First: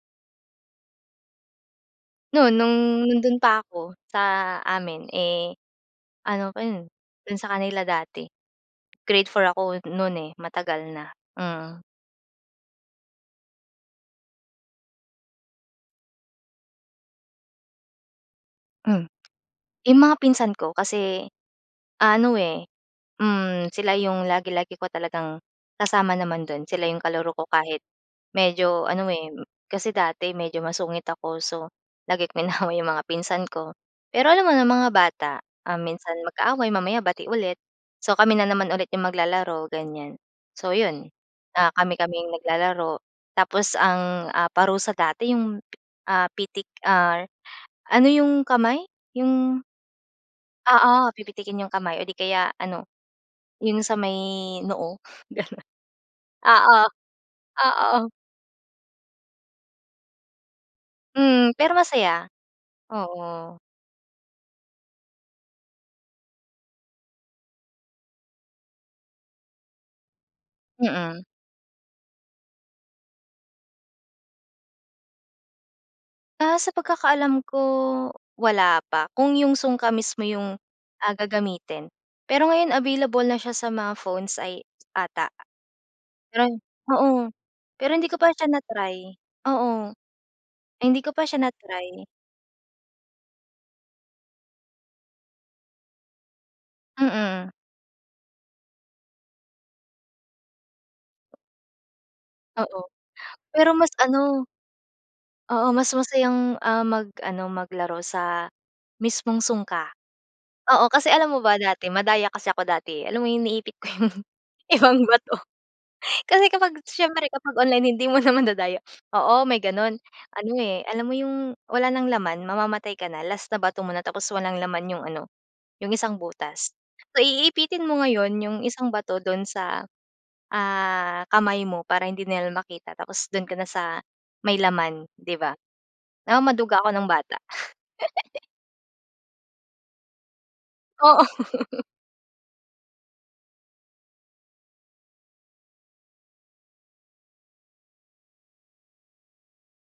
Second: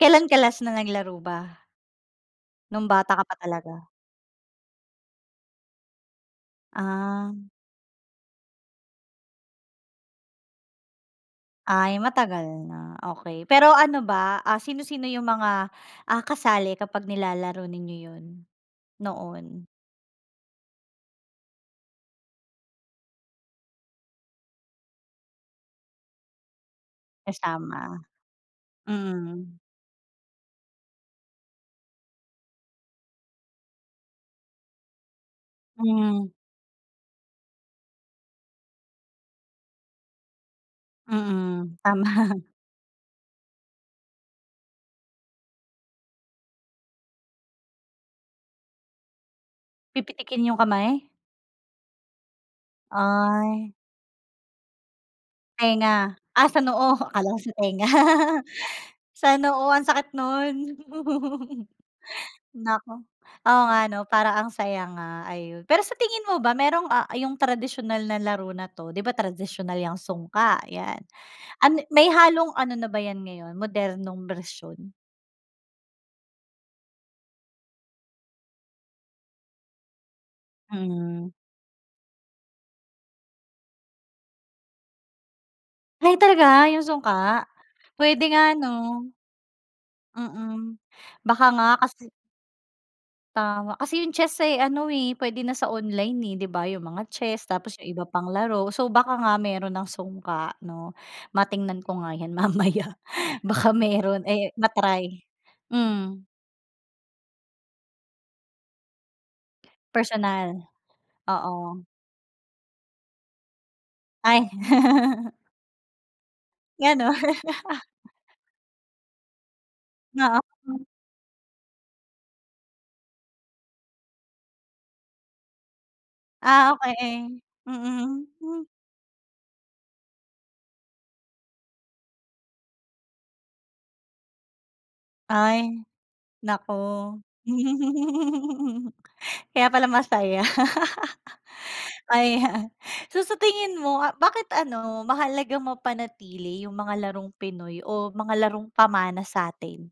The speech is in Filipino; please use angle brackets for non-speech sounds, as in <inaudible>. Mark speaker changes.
Speaker 1: Kailan ka last na naglaro ba?
Speaker 2: Noon, noong
Speaker 1: Noong bata ka pa
Speaker 2: nando'n
Speaker 1: talaga?
Speaker 2: pa'ko, sa amin eh, ano pa 'yon.
Speaker 1: Ah.
Speaker 2: Doon sa kanila dati grade 4 ako noon eh, matagal na. Hmm.
Speaker 1: Ay, matagal na, okey. Pero ano ba, ah, sino-sino 'yung mga, ah, kasali kapag nilalaro ninyo 'yon
Speaker 2: Hmm.
Speaker 1: noon?
Speaker 2: 'Yung mga pinsan ko, kasi ah, ano eh, hmm, sila yung lagi-lagi ko talagang kasama naman doon. Sila 'yung kalaro ko kahit
Speaker 1: Kasama,
Speaker 2: medyo ano, eh.
Speaker 1: mm.
Speaker 2: Kasi dati medyo masungit ako, so, lagi ko inaaway 'yong mga pinsan ko. Pero alam mo na mga bata, um, minsan
Speaker 1: Hmm.
Speaker 2: magka-away mamaya bati ulit. So, kami na naman ulit yung maglalaro ganyan. So, 'yon, ah,
Speaker 1: Mm,
Speaker 2: kami-kaming
Speaker 1: tama.
Speaker 2: naglalaro. Tapos ang ah, parusa dati 'yung pi ah, pitik ah, ano 'yung kamay, yung
Speaker 1: Pipitikin 'yung
Speaker 2: oo,
Speaker 1: kamay?
Speaker 2: pipitikin 'yung kamay o 'di kaya ano,
Speaker 1: Ay!
Speaker 2: 'yung sa may noo gano'n.
Speaker 1: Tainga. Ah, sa
Speaker 2: Oo,
Speaker 1: noo, akala ko sa tainga.
Speaker 2: oo.
Speaker 1: <laughs> Sa noo, ang sakit no'n.
Speaker 2: Hmm.
Speaker 1: <chuckles>
Speaker 2: Pero masaya,
Speaker 1: Naku,
Speaker 2: oo.
Speaker 1: oo nga 'no parang ang saya nga, ayun. Pero sa tingin mo ba mayrong, ah,' yung tradisyonal na laro na'to. Di ba tradisyonal 'yang sungka, 'yan,
Speaker 2: Mhm.
Speaker 1: ano-may halong ano na ba 'yan ngayon modernong bersyon?
Speaker 2: Ah, sa pagkakaalam ko, wala pa. Kung 'yung sungka mismo 'yung ah,
Speaker 1: Mm.
Speaker 2: gagamitin. Pero ngayon available na siya sa mga phones ay ata.
Speaker 1: Ay,
Speaker 2: Pero
Speaker 1: talaga 'yung
Speaker 2: oo.
Speaker 1: sungka?
Speaker 2: Pero hindi ko
Speaker 1: Pwede
Speaker 2: pa siya
Speaker 1: nga 'no?
Speaker 2: na-try, oo.
Speaker 1: Mm.
Speaker 2: Hindi ko pa siya
Speaker 1: Baka nga
Speaker 2: na-try.
Speaker 1: kasi Tama, kasi yung chess eh, ano eh, puwede na sa online, eh, di ba? 'Yung mga chess,
Speaker 2: Mhm.
Speaker 1: tapos 'yung iba pang laro. So, baka nga meron ng sungka 'no? Matingnan ko nga 'yan
Speaker 2: Oo,
Speaker 1: mamaya,
Speaker 2: pero
Speaker 1: baka
Speaker 2: mas ano
Speaker 1: meron eh, ma-try.
Speaker 2: Oo, mas
Speaker 1: Hmm.
Speaker 2: masayang ah, mag ano, maglaro sa mismong sungka.
Speaker 1: Personal,
Speaker 2: Oo, kasi alam mo ba
Speaker 1: oo.
Speaker 2: dati madaya kasi ako dati eh. Alam mo 'yung iniipit ko 'yung
Speaker 1: Ay.
Speaker 2: ibang
Speaker 1: <laughs>
Speaker 2: bato. kasi kapag,
Speaker 1: Gano'n
Speaker 2: siyempre kapag online hindi
Speaker 1: <laughs>
Speaker 2: mo na madadaya. <sniffs> Oo, may ganon. Ano eh,
Speaker 1: <unintelligible>
Speaker 2: alam mo 'yung wala ng laman, mamamatay ka na last na bato mo na. Tapos walang laman 'ano yung isang butas,
Speaker 1: Ah,
Speaker 2: so,
Speaker 1: okey.
Speaker 2: iipitin mo
Speaker 1: Mm.
Speaker 2: ngayon 'yung
Speaker 1: Hmm.
Speaker 2: isang bato doon sa, ah, kamay mo para hindi nila makita. Tapos doon ka na sa may laman, di ba,
Speaker 1: Ay,
Speaker 2: ah,
Speaker 1: naku.
Speaker 2: maduga ako nung bata. <giggles>
Speaker 1: <chuckles> Kaya pala masaya, <laughs>
Speaker 2: Oo.
Speaker 1: ayan. So, sa tingin mo bakit ano, mahalagang mapanatili 'yung mga larong Pinoy o mga larong pamana sa'tin?